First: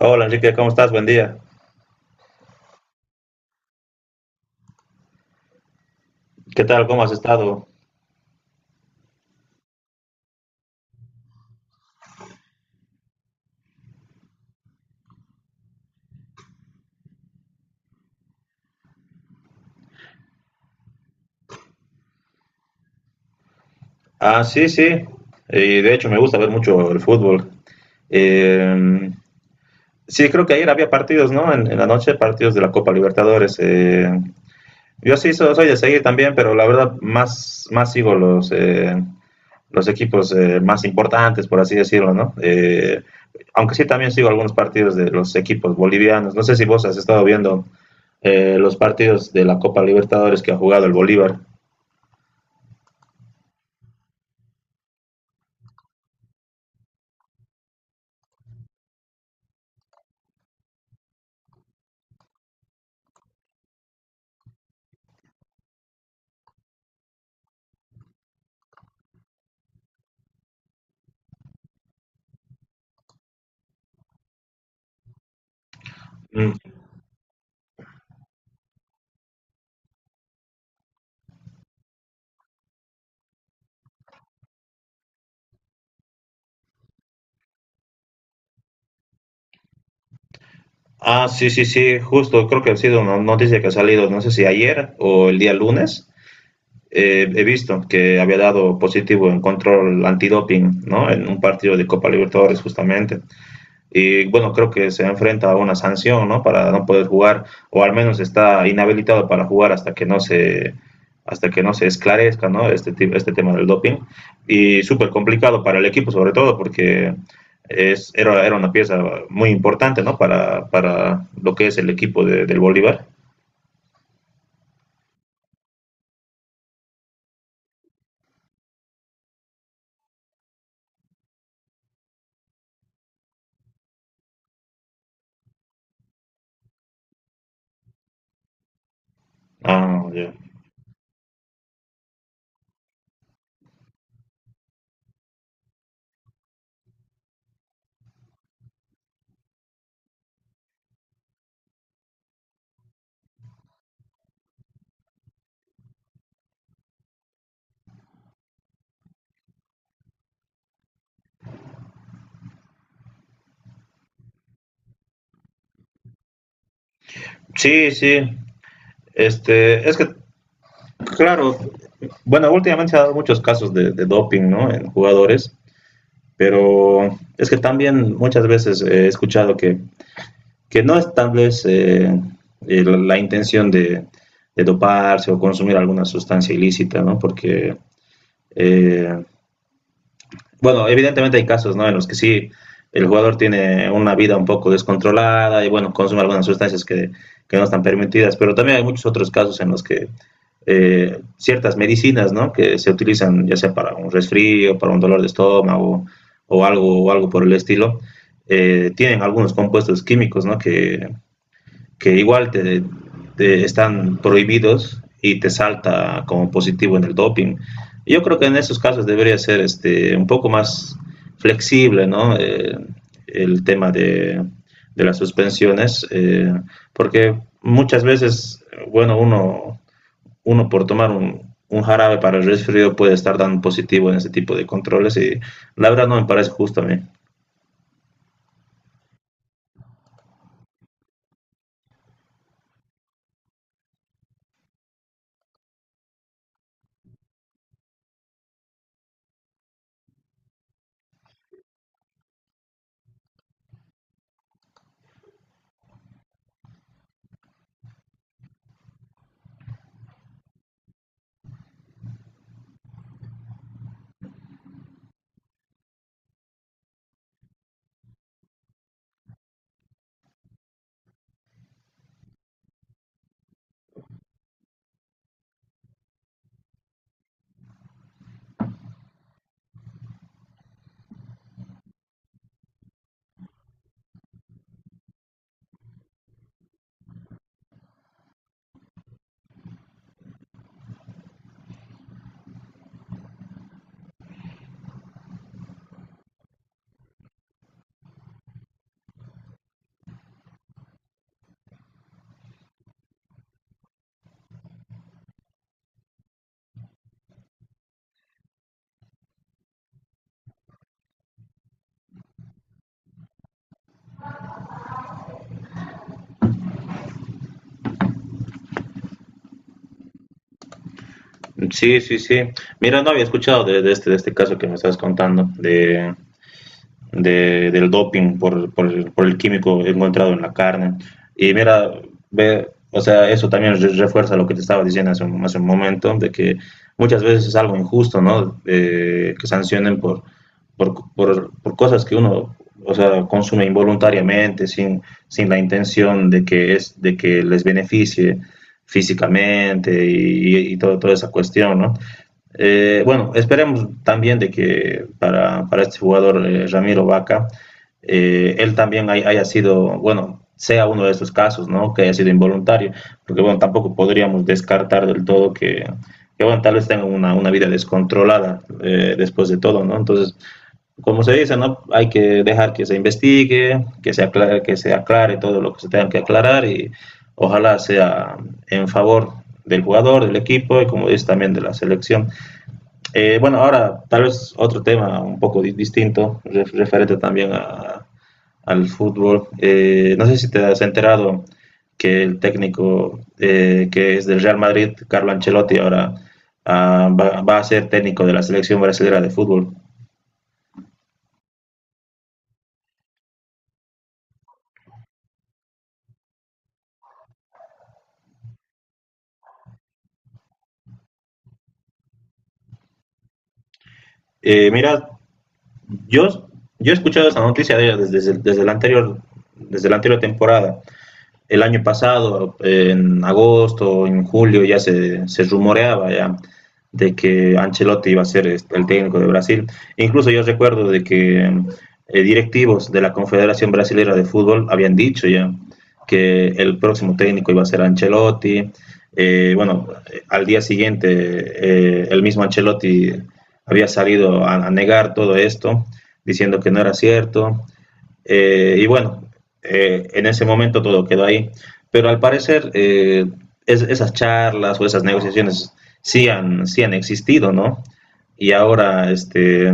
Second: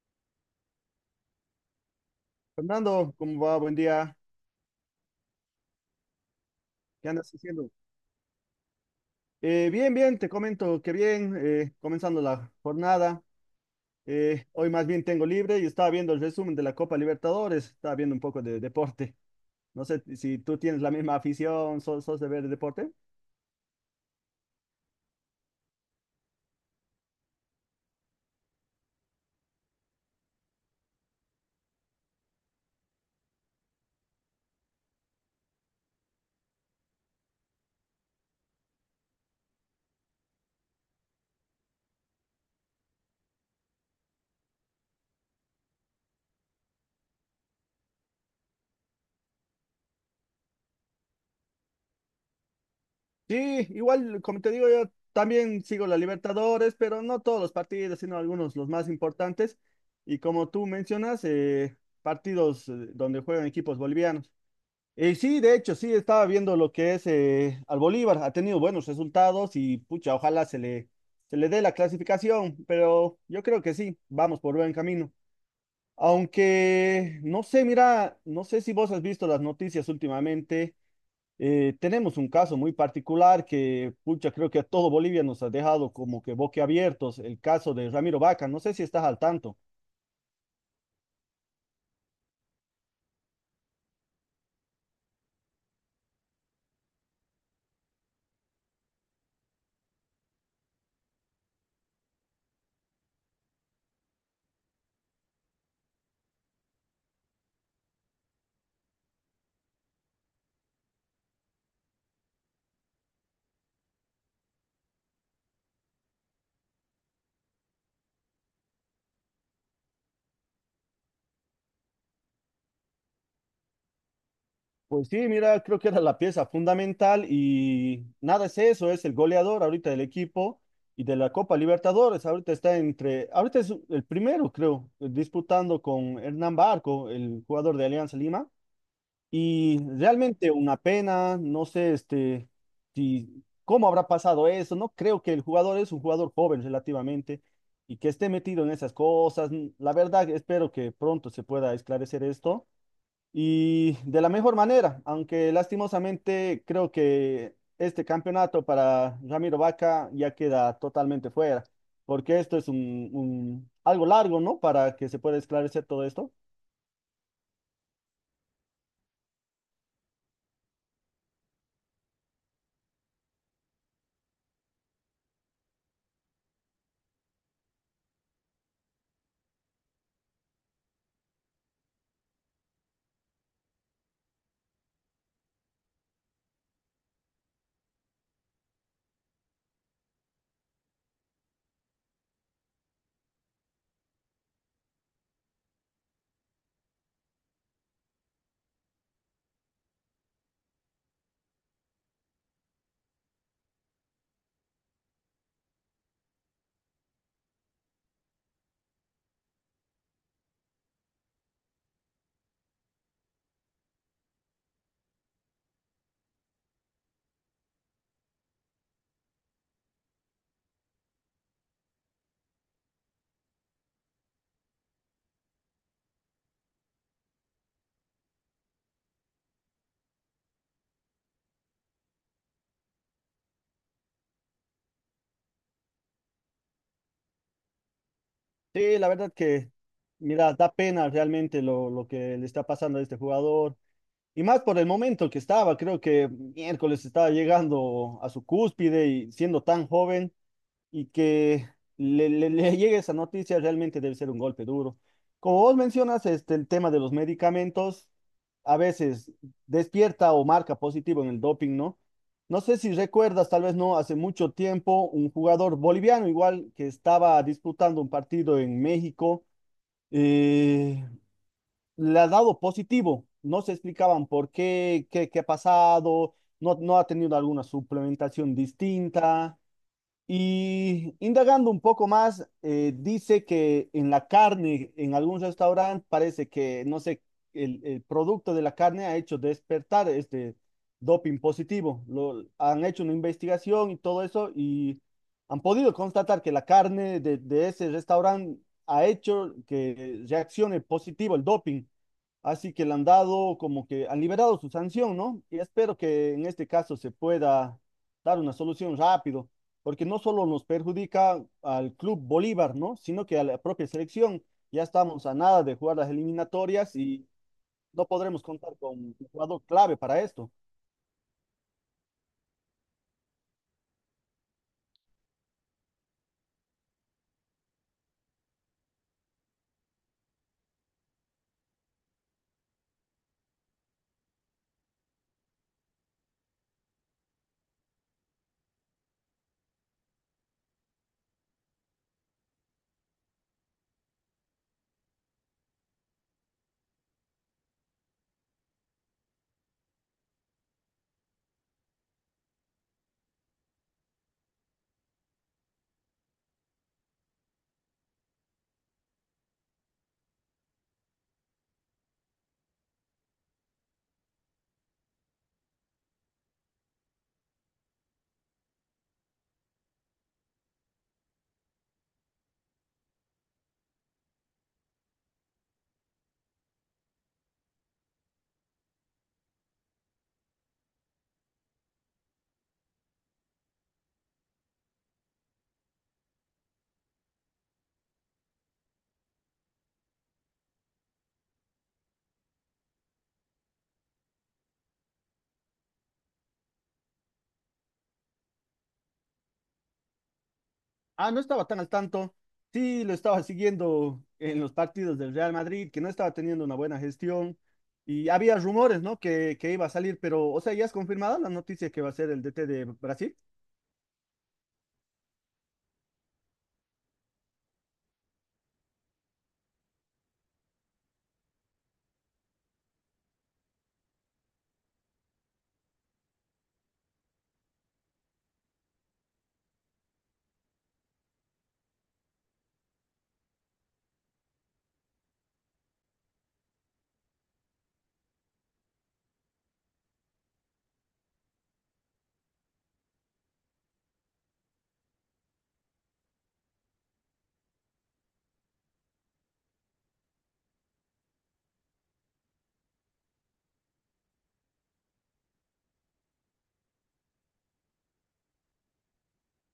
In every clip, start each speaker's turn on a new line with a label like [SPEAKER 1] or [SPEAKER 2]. [SPEAKER 1] Hola Enrique, ¿cómo estás? Buen día.
[SPEAKER 2] Fernando, ¿cómo va? Buen día.
[SPEAKER 1] ¿Qué tal? ¿Cómo
[SPEAKER 2] ¿Qué
[SPEAKER 1] has
[SPEAKER 2] andas
[SPEAKER 1] estado?
[SPEAKER 2] haciendo? Bien, te comento que bien, comenzando la jornada. Hoy más bien tengo libre y estaba viendo el resumen de la Copa Libertadores, estaba viendo un poco de deporte. No sé si tú tienes la misma afición, sos de ver deporte.
[SPEAKER 1] Ah, sí, sí. Y de hecho me gusta ver mucho el fútbol. Eh, sí, creo que ayer había partidos, ¿no? En la noche, partidos de la Copa Libertadores. Yo sí soy de seguir también, pero la verdad más sigo los los equipos más importantes, por así decirlo, ¿no? Aunque sí también sigo algunos partidos de los equipos bolivianos. No sé si vos has estado viendo los partidos de la Copa Libertadores que ha jugado el Bolívar.
[SPEAKER 2] Sí, igual, como te digo, yo también sigo la Libertadores, pero no todos los partidos, sino algunos, los más importantes. Y como tú mencionas, partidos donde juegan equipos bolivianos. Sí, de hecho, sí, estaba viendo lo que es al Bolívar, ha tenido buenos resultados y pucha, se le dé la clasificación, pero yo creo que sí, vamos por buen camino.
[SPEAKER 1] Mm.
[SPEAKER 2] Aunque, no sé, mira, no sé si vos has visto las noticias últimamente, tenemos un caso muy particular que, pucha, creo que a todo Bolivia nos ha dejado como que boquiabiertos, el caso de Ramiro Vaca, no sé si estás al tanto.
[SPEAKER 1] Ah, sí, sí, sí, justo, creo que ha sido una noticia que ha salido, no sé si ayer o el día lunes, he visto que había dado positivo en control antidoping, ¿no? En un partido de Copa Libertadores, justamente, y bueno, creo que se enfrenta a una sanción, ¿no? Para no poder jugar, o al menos está inhabilitado para jugar hasta que no se esclarezca, ¿no? Este tema del doping. Y súper complicado para el equipo, sobre todo, porque era una pieza muy importante, ¿no? Para lo que es el equipo del Bolívar.
[SPEAKER 2] Pues sí, mira, creo que era la pieza fundamental y nada, es eso, es el goleador ahorita del equipo y de la Copa Libertadores. Ahorita es el primero, creo, disputando con Hernán Barco, el jugador de Alianza Lima. Y
[SPEAKER 1] Ah, yeah.
[SPEAKER 2] realmente una pena, no sé, este, si, cómo habrá pasado eso. No creo que el jugador es un jugador joven relativamente y que esté metido en esas cosas. La verdad, espero que pronto se pueda esclarecer esto y de la mejor manera, aunque lastimosamente creo que este campeonato para Ramiro Vaca ya queda totalmente fuera, porque esto es algo largo, ¿no? Para que se pueda esclarecer todo esto.
[SPEAKER 1] Sí, sí. Este, es que, claro, bueno, últimamente se han dado muchos casos de doping, ¿no? En jugadores. Pero es que también muchas veces he escuchado que no es tal vez la intención de doparse o consumir alguna sustancia ilícita, ¿no? Porque eh, bueno, evidentemente hay casos, ¿no? En los que sí el jugador tiene una vida un poco descontrolada y bueno, consume algunas sustancias que no están permitidas, pero también hay muchos otros casos en los que ciertas medicinas, ¿no? Que se utilizan ya sea para un resfrío, para un dolor de estómago o algo por el estilo, tienen algunos compuestos químicos, ¿no? Que igual te están prohibidos y te salta como positivo en el doping. Yo creo que en esos casos debería ser este, un poco más flexible, ¿no? El tema de las suspensiones, porque muchas veces, bueno, uno por tomar un jarabe para el resfrío puede estar dando positivo en ese tipo de controles y la verdad no me parece justo a mí.
[SPEAKER 2] Sí, la verdad que, mira, da pena realmente lo que le está pasando a este jugador. Y más por el momento que estaba, creo que miércoles estaba llegando a su cúspide y siendo tan joven. Y que le llegue esa noticia realmente debe ser un golpe duro. Como vos mencionas, este, el tema de los medicamentos a veces despierta o marca positivo en el doping, ¿no? No sé si recuerdas, tal vez no, hace mucho tiempo, un jugador boliviano igual que estaba disputando un partido en México, eh, le ha dado positivo. No se explicaban por qué, qué ha pasado, no ha tenido alguna suplementación distinta. Y indagando un poco más, dice que en la carne, en algún restaurante, parece que, no sé, el producto de la carne ha hecho despertar este doping positivo. Lo, han hecho una investigación y todo eso y han podido constatar que la carne de ese restaurante ha hecho que reaccione positivo el doping. Así que le han dado como que han liberado su sanción, ¿no? Y espero que en este caso se pueda dar una solución rápido, porque no solo nos perjudica al Club Bolívar, ¿no? Sino que a la propia selección. Ya estamos a nada de jugar las eliminatorias y no podremos contar con un jugador clave para esto.
[SPEAKER 1] Sí, sí, sí. Mira, no había escuchado de este de este caso que me estás contando, del doping por el químico encontrado en la carne. Y mira, ve, o sea, eso también refuerza lo que te estaba diciendo hace un momento, de que muchas veces es algo injusto, ¿no? Que sancionen por cosas que uno, o sea, consume involuntariamente, sin la intención de de que les beneficie físicamente y todo, toda esa cuestión, ¿no? Bueno, esperemos también de que para este jugador Ramiro Vaca, él también haya sido, bueno, sea uno de esos casos, ¿no? Que haya sido involuntario, porque bueno, tampoco podríamos descartar del todo que bueno, tal vez tenga una vida descontrolada después de todo, ¿no? Entonces, como se dice, ¿no? Hay que dejar que se investigue, que se aclare todo lo que se tenga que aclarar y ojalá sea en favor del jugador, del equipo y como dice también de la selección. Bueno, ahora tal vez otro tema un poco distinto, referente también al fútbol. No sé si te has enterado que el técnico que es del Real Madrid, Carlo Ancelotti, ahora ah, va a ser técnico de la selección brasileña de fútbol.
[SPEAKER 2] Ah, no estaba tan al tanto. Sí, lo estaba siguiendo en los partidos del Real Madrid, que no estaba teniendo una buena gestión. Y había rumores, ¿no? Que iba a salir, pero, o sea, ya es confirmada la noticia que va a ser el DT de Brasil.
[SPEAKER 1] Mira, yo, yo he escuchado esa noticia desde la anterior, desde la anterior temporada. El año pasado, en agosto, en julio, ya se rumoreaba ya de que Ancelotti iba a ser este, el técnico de Brasil. Incluso yo recuerdo de que directivos de la Confederación Brasilera de Fútbol habían dicho ya que el próximo técnico iba a ser Ancelotti. Bueno, al día siguiente el mismo Ancelotti había salido a negar todo esto, diciendo que no era cierto. Y bueno, en ese momento todo quedó ahí. Pero al parecer esas charlas o esas negociaciones sí han existido, ¿no? Y ahora este,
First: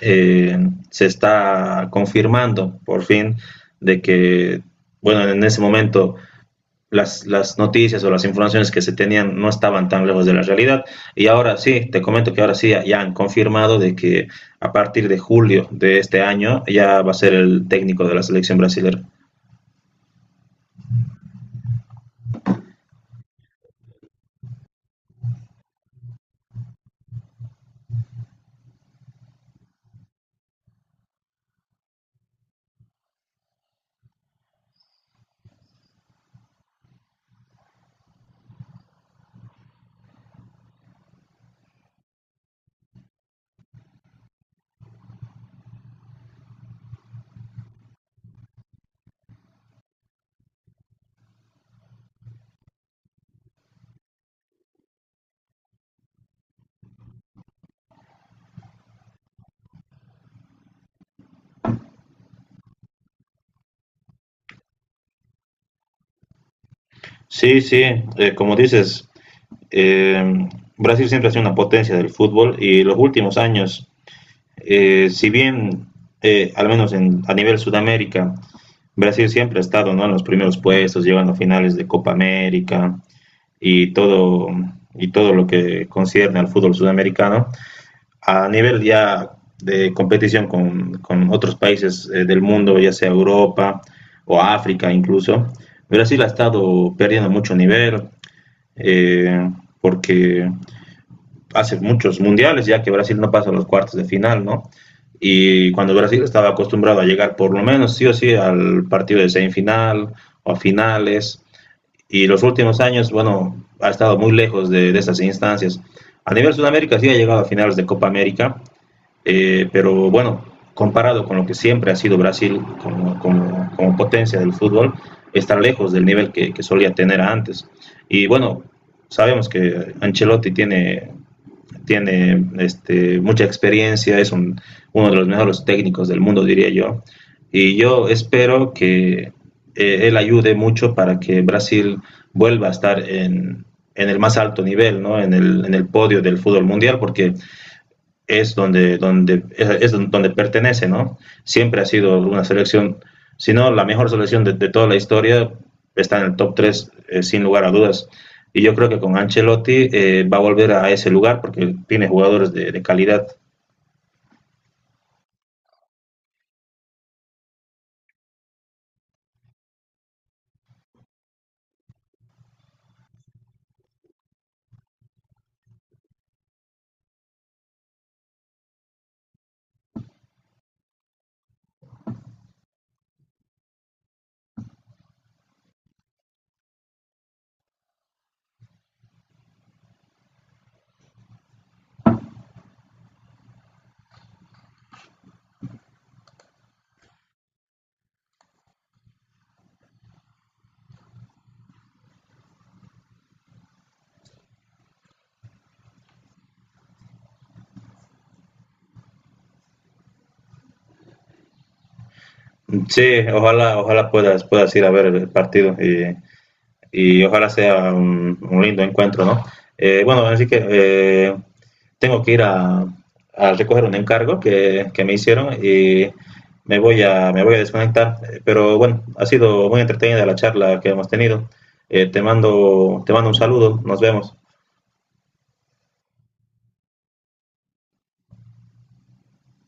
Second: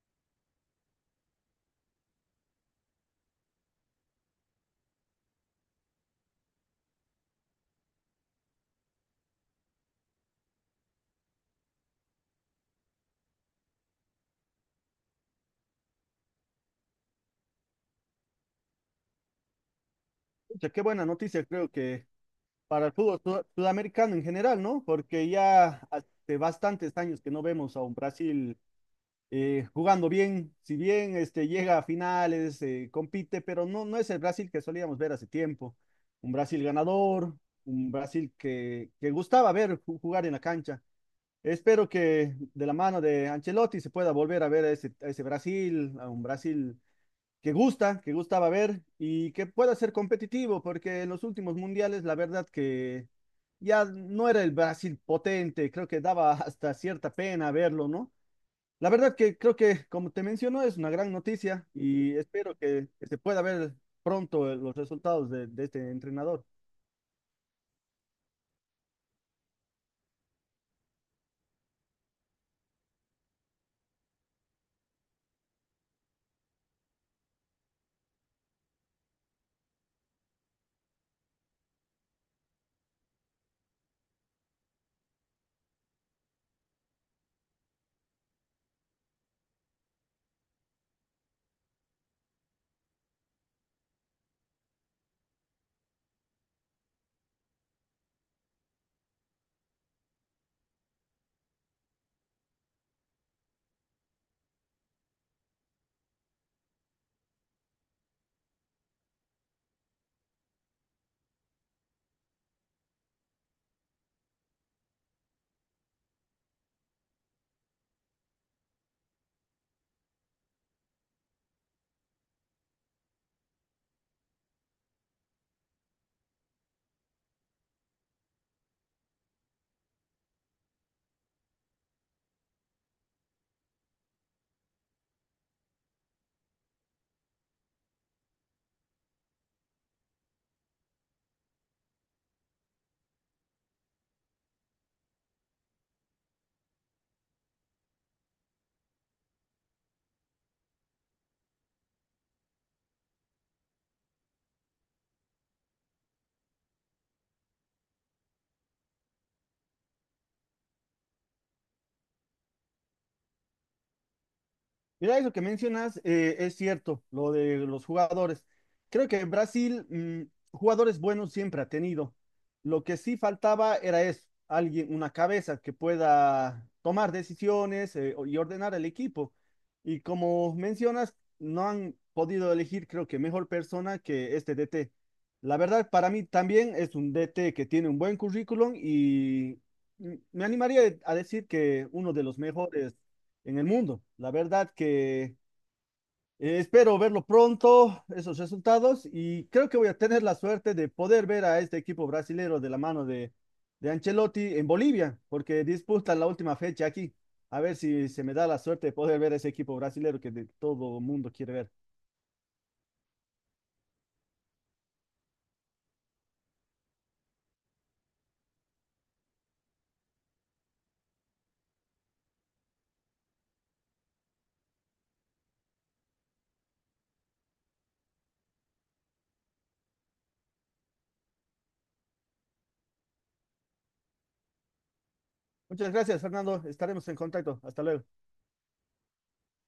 [SPEAKER 1] eh, se está confirmando por fin de que, bueno, en ese momento las noticias o las informaciones que se tenían no estaban tan lejos de la realidad. Y ahora sí, te comento que ahora sí ya, han confirmado de que a partir de julio de este año ya va a ser el técnico de la selección brasileña.
[SPEAKER 2] Pucha, qué buena noticia, creo que para el fútbol sudamericano en general, ¿no? Porque ya hace bastantes años que no vemos a un Brasil jugando bien, si bien este, llega a finales, compite, pero no, no es el Brasil que solíamos ver hace tiempo. Un Brasil ganador, un Brasil que gustaba ver jugar en la cancha. Espero que de la mano de Ancelotti se pueda volver a ver a a ese Brasil, a un Brasil que gusta, que gustaba ver y que pueda ser competitivo, porque en los últimos mundiales la verdad que ya no era el Brasil potente, creo que daba hasta cierta pena verlo, ¿no? La verdad que creo que, como te menciono, es una gran noticia y espero que se pueda ver pronto los resultados de este entrenador.
[SPEAKER 1] Sí, sí, como dices, eh, Brasil siempre ha sido una potencia del fútbol y los últimos años, si bien al menos a nivel Sudamérica, Brasil siempre ha estado, ¿no?, en los primeros puestos, llegando a finales de Copa América, y todo, y todo lo que concierne al fútbol sudamericano. A nivel ya de competición con otros países del mundo, ya sea Europa o África incluso, Brasil ha estado perdiendo mucho nivel, eh, porque hace muchos mundiales ya que Brasil no pasa a los cuartos de final, ¿no? Y cuando Brasil estaba acostumbrado a llegar por lo menos sí o sí al partido de semifinal o a finales, y los últimos años, bueno, ha estado muy lejos de esas instancias. A nivel Sudamérica sí ha llegado a finales de Copa América, pero bueno, comparado con lo que siempre ha sido Brasil como potencia del fútbol, está lejos del nivel que solía tener antes. Y bueno, sabemos que Ancelotti tiene este, mucha experiencia, es uno de los mejores técnicos del mundo, diría yo. Y yo espero que él ayude mucho para que Brasil vuelva a estar en el más alto nivel, ¿no? En el podio del fútbol mundial, porque es es donde pertenece, ¿no? Siempre ha sido una selección, si no la mejor selección de toda la historia, está en el top 3 sin lugar a dudas. Y yo creo que con Ancelotti va a volver a ese lugar porque tiene jugadores de calidad.
[SPEAKER 2] Mira, eso que mencionas es cierto, lo de los jugadores. Creo que Brasil mm, jugadores buenos siempre ha tenido. Lo que sí faltaba era eso, alguien, una cabeza que pueda tomar decisiones y ordenar el equipo. Y como mencionas, no han podido elegir, creo que mejor persona que este DT. La verdad, para mí también es un DT que tiene un buen currículum y mm, me animaría a decir que uno de los mejores en el mundo. La verdad que espero verlo pronto, esos resultados, y creo que voy a tener la suerte de poder ver a este equipo brasilero de la mano de Ancelotti en Bolivia, porque disputa la última fecha aquí. A ver si se me da la suerte de poder ver ese equipo brasilero que de todo mundo quiere ver.
[SPEAKER 1] Sí, ojalá, ojalá puedas ir a ver el partido y ojalá sea un lindo encuentro, ¿no? Bueno, así que tengo que ir a recoger un encargo que me hicieron y me voy a desconectar. Pero bueno, ha sido muy entretenida la charla que hemos tenido. Eh, te mando un saludo, nos vemos.
[SPEAKER 2] Muchas gracias, Fernando. Estaremos en contacto. Hasta luego.